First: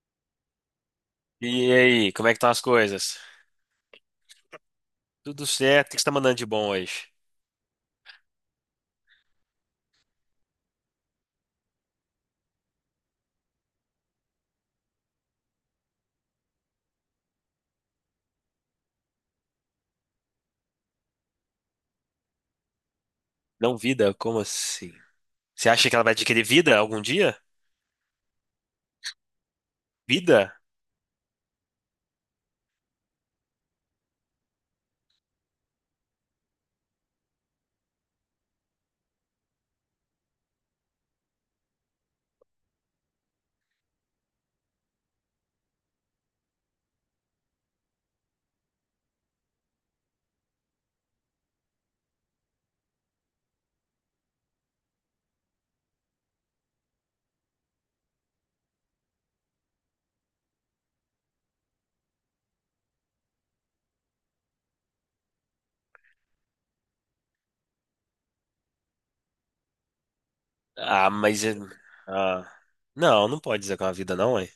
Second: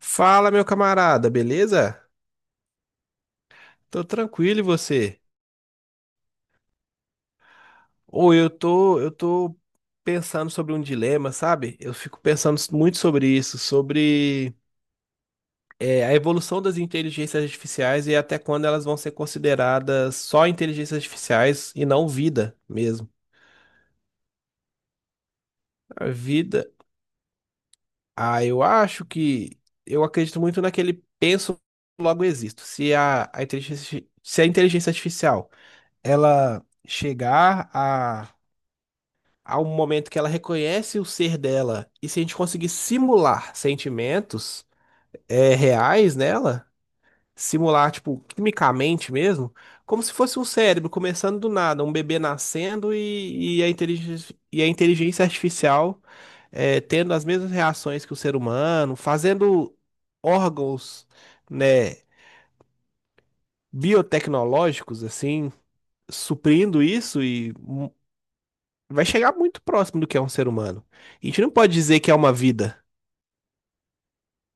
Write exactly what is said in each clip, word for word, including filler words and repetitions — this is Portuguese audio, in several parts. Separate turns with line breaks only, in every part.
Fala, meu camarada,
E
beleza?
aí, como é que estão as coisas?
Tô tranquilo e você?
Tudo certo, o que você tá mandando de bom hoje?
Ou eu tô, eu tô pensando sobre um dilema, sabe? Eu fico pensando muito sobre isso, sobre é, a evolução das inteligências artificiais e até quando elas vão ser consideradas só inteligências artificiais e não vida mesmo.
Não vida? Como assim? Você acha que ela
A
vai adquirir
vida,
vida algum dia?
ah, eu acho que eu acredito
Vida?
muito naquele penso logo existo. Se a, a inteligência, se a inteligência artificial ela chegar a... Há um momento que ela reconhece o ser dela. E se a gente conseguir simular sentimentos é, reais nela, simular, tipo, quimicamente mesmo, como se fosse um cérebro começando do nada, um bebê nascendo e, e a inteligência, e a inteligência artificial é, tendo as mesmas reações que o ser humano, fazendo órgãos, né, biotecnológicos, assim, suprindo isso e hum, vai chegar muito próximo do que é um ser humano.
Ah,
A gente
mas.
não
eh,
pode dizer que é uma
Ah,
vida.
não, não pode dizer que é uma vida, não, é?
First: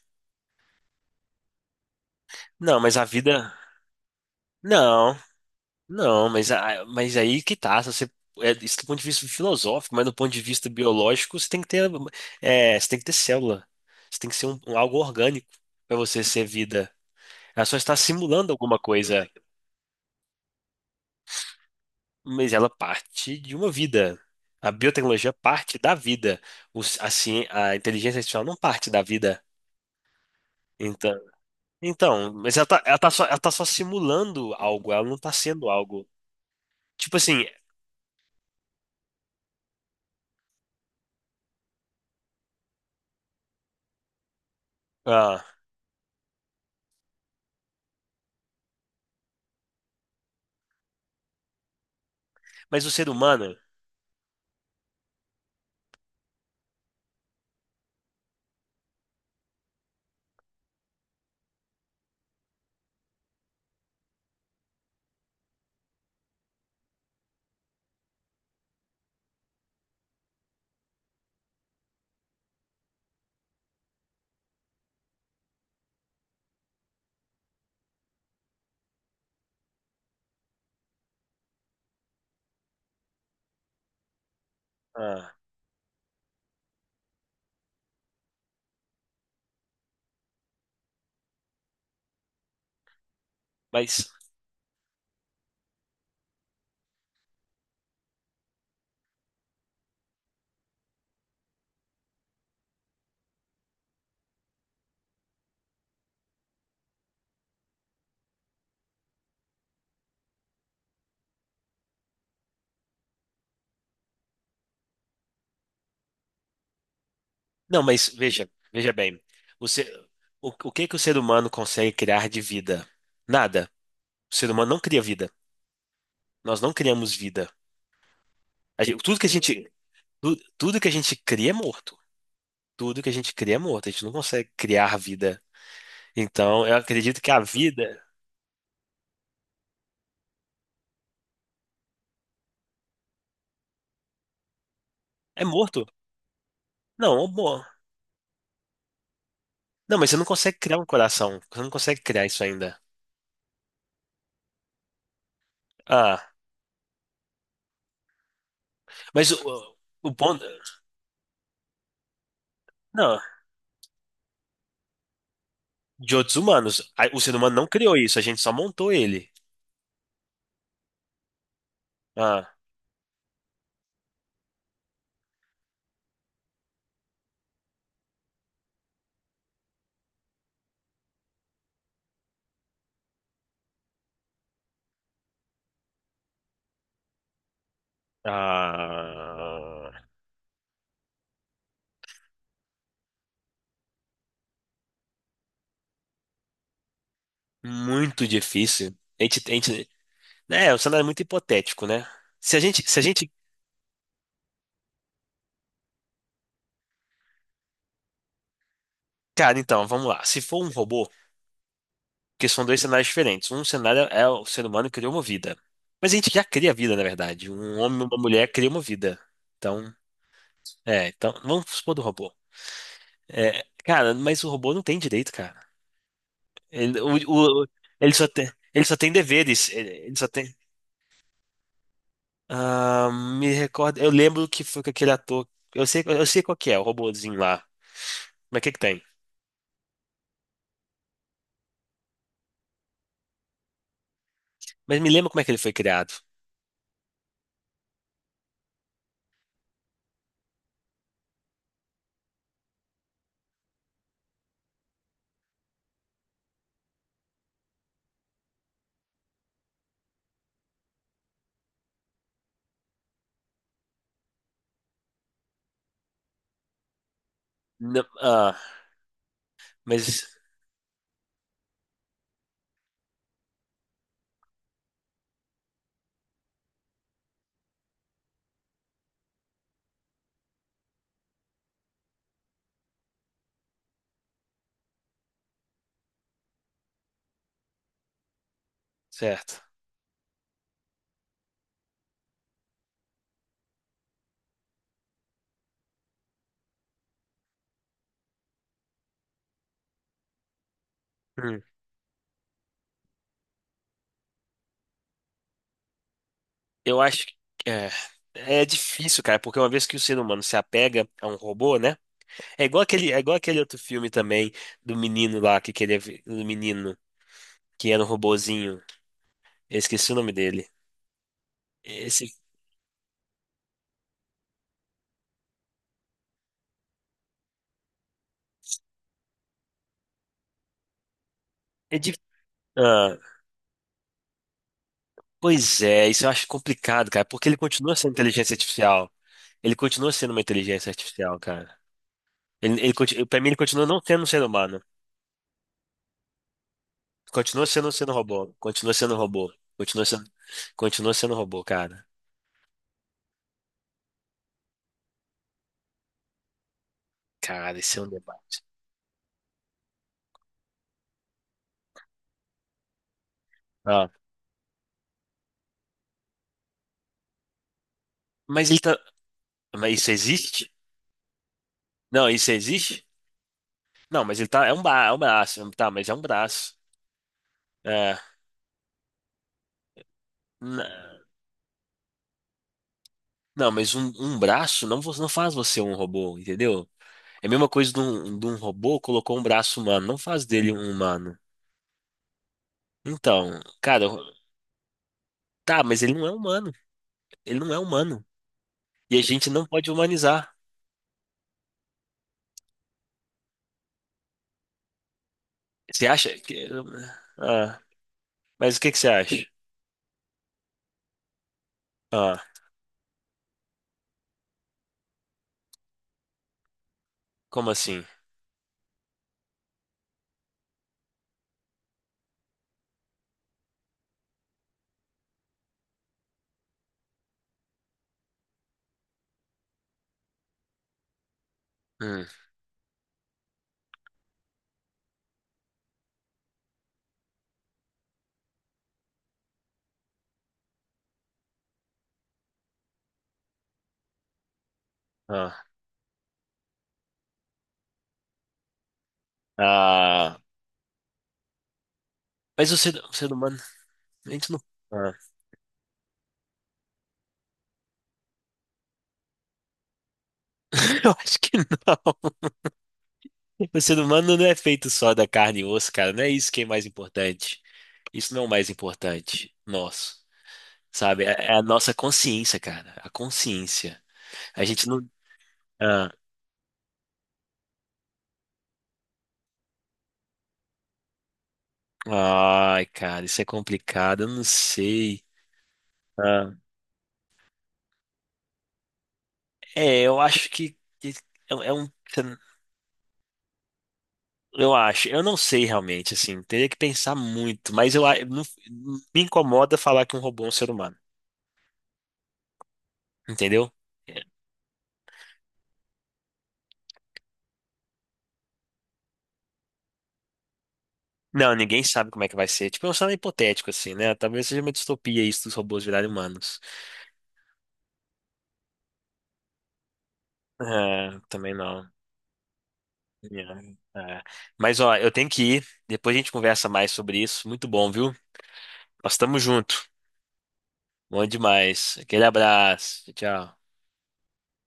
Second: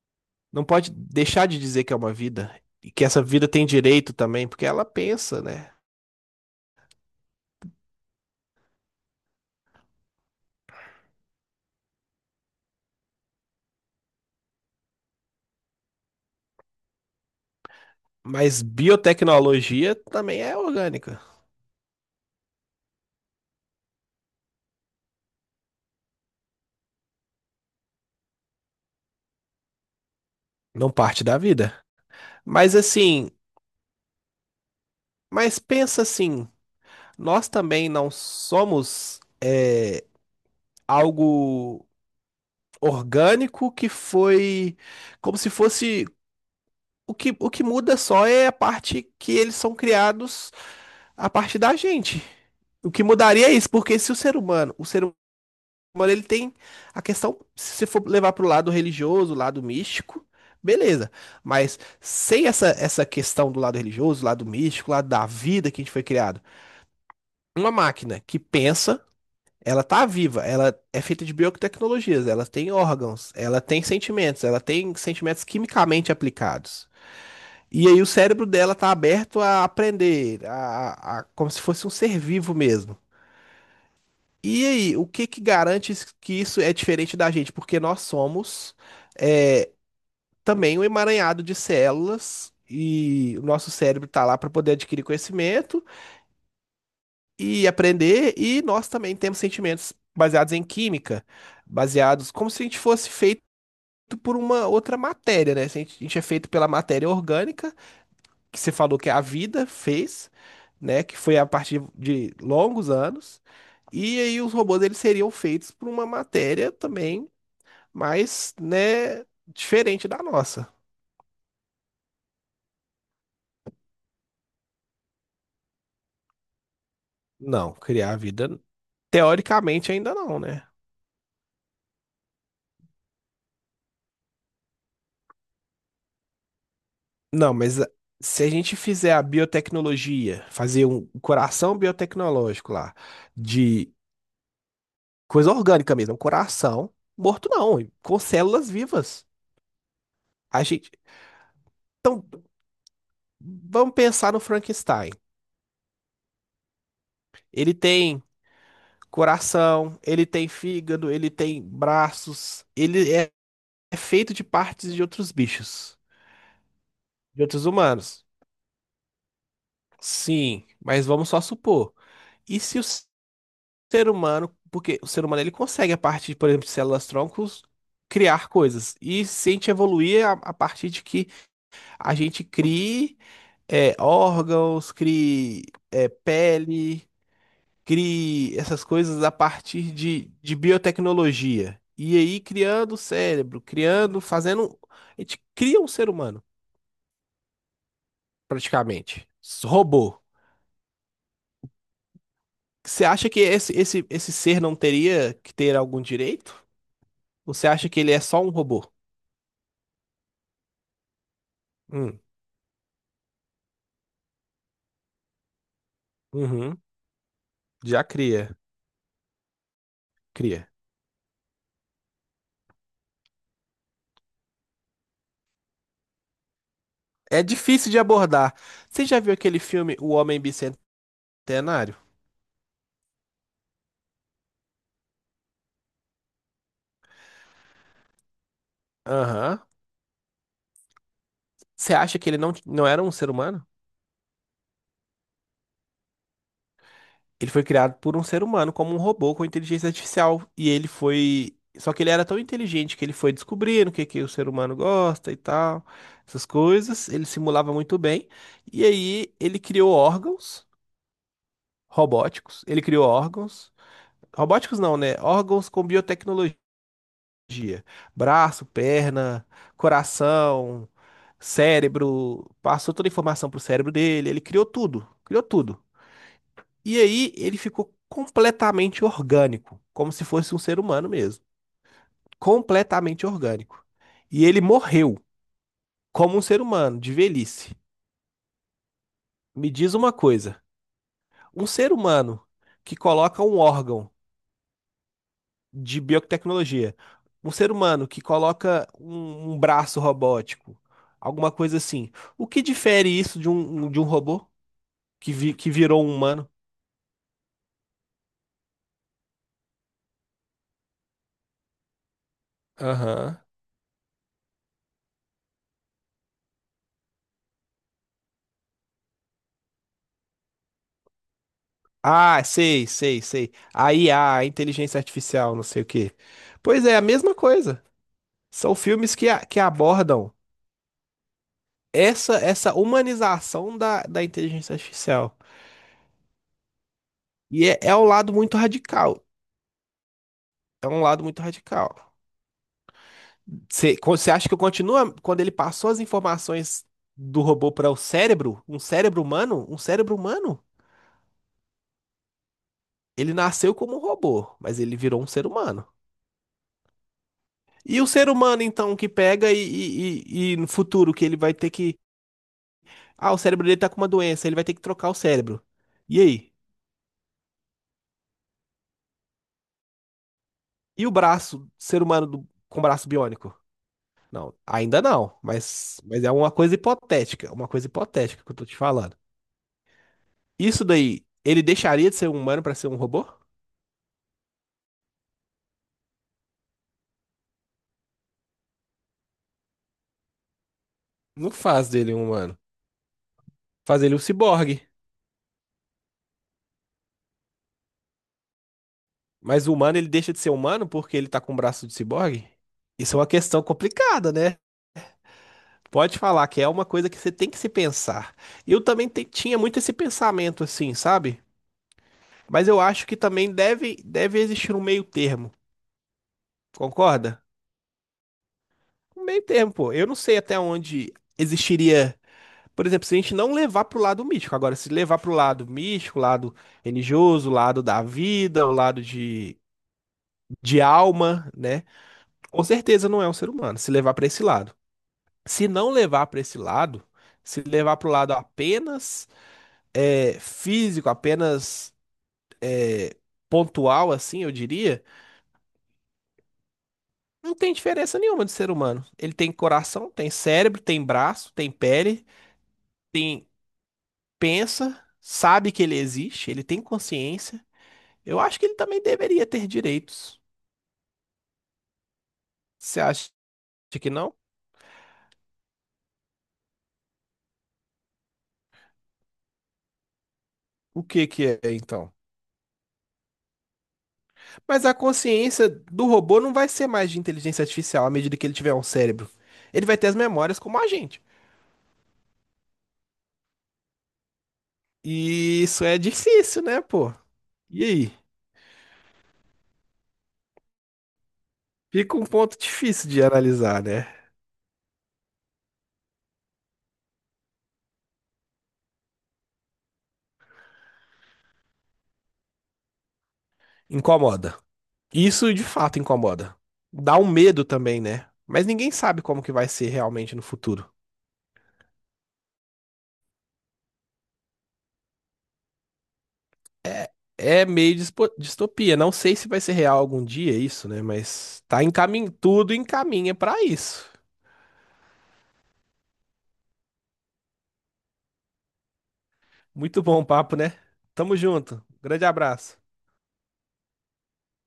Não pode deixar de dizer que é uma vida
Não,
e
mas a
que essa vida
vida.
tem direito também, porque ela
Não,
pensa, né?
não, mas, a- mas aí que tá. Se você, é, isso do ponto de vista filosófico, mas do ponto de vista biológico, você tem que ter, é, você tem que ter célula. Você tem que ser um, um algo orgânico para você ser vida. Ela só está simulando
Mas
alguma coisa.
biotecnologia também é orgânica,
Mas ela parte de uma vida. A biotecnologia parte da vida. O ci- a, ci- a inteligência artificial não parte da vida.
não
Então,
parte da vida.
então, mas ela
Mas
tá, ela tá só,
assim,
ela tá só simulando algo, ela não tá
mas
sendo
pensa
algo.
assim,
Tipo assim,
nós também não somos é, algo orgânico que foi, como
ah,
se fosse, o que, o que muda só é a parte que eles são criados a partir da gente.
mas o
O que
ser
mudaria é
humano.
isso, porque se o ser humano, o ser Mano, ele tem a questão, se você for levar pro lado religioso, lado místico, beleza. Mas sem essa, essa questão do lado religioso, lado místico, lado da vida que a gente foi criado, uma máquina que pensa, ela tá viva, ela é feita de biotecnologias, ela tem órgãos, ela tem sentimentos, ela tem sentimentos quimicamente aplicados. E aí o cérebro dela tá aberto a aprender, a, a- como se fosse um ser vivo mesmo. E aí, o que
Ah,
que garante is- que isso é diferente da gente? Porque nós somos é, também um emaranhado de células e o nosso cérebro
mas.
está lá para poder adquirir conhecimento e aprender, e nós também temos sentimentos baseados em química, baseados como se a gente fosse feito por uma outra matéria, né? Se A gente a gente é feito pela matéria orgânica que você falou que a vida fez, né? Que foi a partir de longos anos. E aí os robôs eles seriam feitos por uma matéria também
Não, mas veja,
mais,
veja bem.
né,
O, ser,
diferente da
o,
nossa.
o que que o ser humano consegue criar de vida? Nada. O ser humano não cria vida. Nós não criamos vida.
Não, criar a vida
A gente- tudo que a gente,
teoricamente ainda
tu-
não, né?
Tudo que a gente cria é morto. Tudo que a gente cria é morto, a gente não consegue criar vida. Então, eu acredito que a
Não, mas a-
vida
se a gente fizer a biotecnologia, fazer um coração biotecnológico lá, de
é
coisa
morto.
orgânica mesmo, um coração
Não,
morto
amor.
não, com células vivas.
Não, mas você não consegue
A
criar um
gente,
coração. Você não consegue criar isso
então,
ainda.
vamos pensar no Frankenstein.
Ah,
Ele tem
mas o,
coração,
o
ele
ponto.
tem fígado, ele tem braços, ele
Não,
é, é feito de partes de outros bichos,
de outros humanos. A- O ser
de
humano não
outros
criou isso, a
humanos.
gente só montou ele.
Sim, mas vamos só supor.
Ah,
E se o ser humano, porque o ser humano ele consegue a partir, por exemplo, de células troncos criar coisas. E se a gente evoluir a, a partir de que a gente crie é, órgãos, crie é, pele, crie essas coisas a
ah,
partir de, de biotecnologia. E aí criando o cérebro, criando, fazendo. A gente cria um ser humano,
muito difícil. A
praticamente.
gente, a gente,
Robô.
né, o cenário é muito hipotético, né? Se a gente, se a
Você acha
gente,
que esse, esse, esse ser não teria que ter algum direito? Ou você acha que ele é só um robô?
cara, então, vamos lá. Se for um robô.
Hum.
Porque são dois cenários diferentes. Um cenário é o ser humano criou uma vida. Mas a gente já cria
Uhum,
vida, na verdade. Um homem
já
e uma mulher
cria,
criam uma vida. Então,
cria.
é, então, vamos supor do robô. É, cara, mas o robô não tem direito, cara. Ele,
É
o- o-
difícil de
Ele só tem,
abordar.
ele só
Você
tem
já viu aquele
deveres. Ele,
filme O
ele só
Homem
tem.
Bicentenário?
Ah, me recordo. Eu lembro que foi com aquele ator. Eu sei, eu sei qual que é, o robôzinho lá. Mas o que que tem?
Aham. Você acha que ele não, não era um ser humano?
Mas me lembra como é que ele foi criado.
Ele foi criado por um ser humano, como um robô com inteligência artificial. E ele foi. Só que ele era tão inteligente que ele foi descobrindo o que que o ser humano gosta e tal, essas coisas. Ele simulava muito bem. E aí ele criou órgãos robóticos. Ele criou órgãos. Robóticos não, né? Órgãos com biotecnologia.
Não- ah,
Braço, perna,
mas.
coração, cérebro. Passou toda a informação pro cérebro dele. Ele criou tudo. Criou tudo. E aí ele ficou completamente orgânico, como se fosse um ser humano mesmo. Completamente orgânico. E ele morreu como um ser humano, de velhice.
Certo.
Me diz uma coisa: um ser humano que coloca um órgão de biotecnologia, um ser humano que coloca um, um braço robótico, alguma
Hum.
coisa assim, o que difere isso de um, de um robô que, vi- que virou um humano?
Eu acho que é, é difícil, cara, porque uma vez que o ser humano se apega a um robô, né? É igual aquele, é igual
Aham.
aquele outro filme também do menino lá que queria, vi- do menino que era um robozinho. Eu esqueci o nome dele. Esse
Ah, sei, sei, sei. A I A, a a inteligência artificial, não sei o quê. Pois é, a mesma coisa. São filmes que, a- que abordam
é de,
essa essa
ah,
humanização da, da inteligência artificial.
pois é, isso eu acho complicado, cara, porque ele
E é,
continua
é um
sendo
lado
inteligência
muito
artificial.
radical.
Ele continua sendo uma
É
inteligência
um lado
artificial,
muito
cara.
radical.
Ele, ele, conti- pra mim, ele continua
Você
não
co-
sendo um
você
ser
acha que eu
humano.
continuo quando ele passou as informações do
Continua
robô para
sendo
o
sendo robô.
cérebro? Um
Continua sendo
cérebro
robô.
humano? Um
Continua
cérebro
sendo,
humano?
continua sendo robô, cara.
Ele nasceu como um robô, mas ele virou um ser humano.
Cara, esse
E
é
o
um
ser
debate.
humano, então, que pega e, e, e e no futuro que ele vai ter que... Ah, o cérebro dele tá com uma doença, ele vai ter que trocar o cérebro. E aí?
Mas ele tá. Mas isso existe?
E o braço, ser humano
Não,
do-
isso
com
existe?
braço biônico?
Não, mas ele
Não,
tá. É um,
ainda
ba... é um
não,
braço. Tá,
mas,
mas é um
mas é uma
braço.
coisa hipotética, uma coisa
É.
hipotética que eu tô te falando.
N-
Isso daí, ele deixaria de ser um humano pra ser um robô?
Não, mas um, um braço não, vo- não faz você um robô, entendeu? É a mesma coisa de um, de um robô colocou um braço humano. Não faz dele um humano.
Não faz dele um humano,
Então,
faz
cara,
ele um ciborgue.
tá, mas ele não é humano. Ele não é humano. E a gente não
Mas o
pode
humano, ele deixa de ser
humanizar.
humano porque ele tá com o braço de ciborgue? Isso é uma questão complicada, né?
Você
Pode
acha
falar que
que.
é uma coisa que você tem que se
Ah,
pensar.
mas o
Eu
que que
também
você
te-
acha?
tinha muito esse pensamento assim, sabe?
Ah,
Mas eu acho que também deve, deve existir um meio termo, concorda?
como assim?
Um meio termo, pô. Eu não sei até onde existiria. Por exemplo, se a gente não levar pro lado místico. Agora, se levar pro lado místico, lado religioso, lado da vida, o lado de, de alma, né?
Hum,
Com certeza não é um ser humano, se levar pra esse lado. Se não levar pra esse lado, se levar pro lado apenas é, físico, apenas eh, pontual, assim, eu diria.
ah,
Não tem diferença nenhuma de ser humano. Ele tem coração, tem
ah,
cérebro, tem braço, tem pele,
mas o ser, o ser
tem,
humano. A gente não.
pensa,
Ah,
sabe que ele existe, ele tem consciência. Eu acho que ele também deveria ter direitos.
eu acho que não.
Você acha
O ser
que não?
humano não é feito só da carne e osso, cara. Não é isso que é mais importante. Isso não é o mais importante. Nosso.
O
Sabe?
que
É é
que
a
é
nossa
então?
consciência, cara. A consciência. A
Mas
gente
a
não.
consciência do
Ah.
robô não vai ser mais de inteligência artificial à medida que ele tiver um cérebro. Ele vai ter as memórias como a gente.
Ai, cara, isso é complicado. Eu não sei.
E isso é
Ah.
difícil, né, pô? E aí?
É, eu acho que. que É, é um.
Fica um ponto difícil de analisar, né?
Eu acho. Eu não sei realmente, assim. Teria que pensar muito. Mas eu a- não, me incomoda falar que um robô é um ser humano. Entendeu?
Incomoda. Isso de fato incomoda. Dá um medo também, né? Mas ninguém sabe como que vai ser realmente no futuro.
Não, ninguém sabe como é que vai ser. Tipo, é um cenário hipotético, assim, né? Talvez seja uma distopia isso dos robôs virarem humanos.
É, é meio dispo- distopia. Não sei se vai ser real algum dia isso, né?
É, também
Mas tá
não.
encamin... tudo encaminha pra
É,
isso.
é. Mas, ó, eu tenho que ir. Depois a gente conversa mais sobre isso. Muito bom, viu? Nós estamos juntos.
Muito bom o papo, né?
Bom
Tamo junto.
demais. Aquele
Grande abraço.
abraço. Tchau.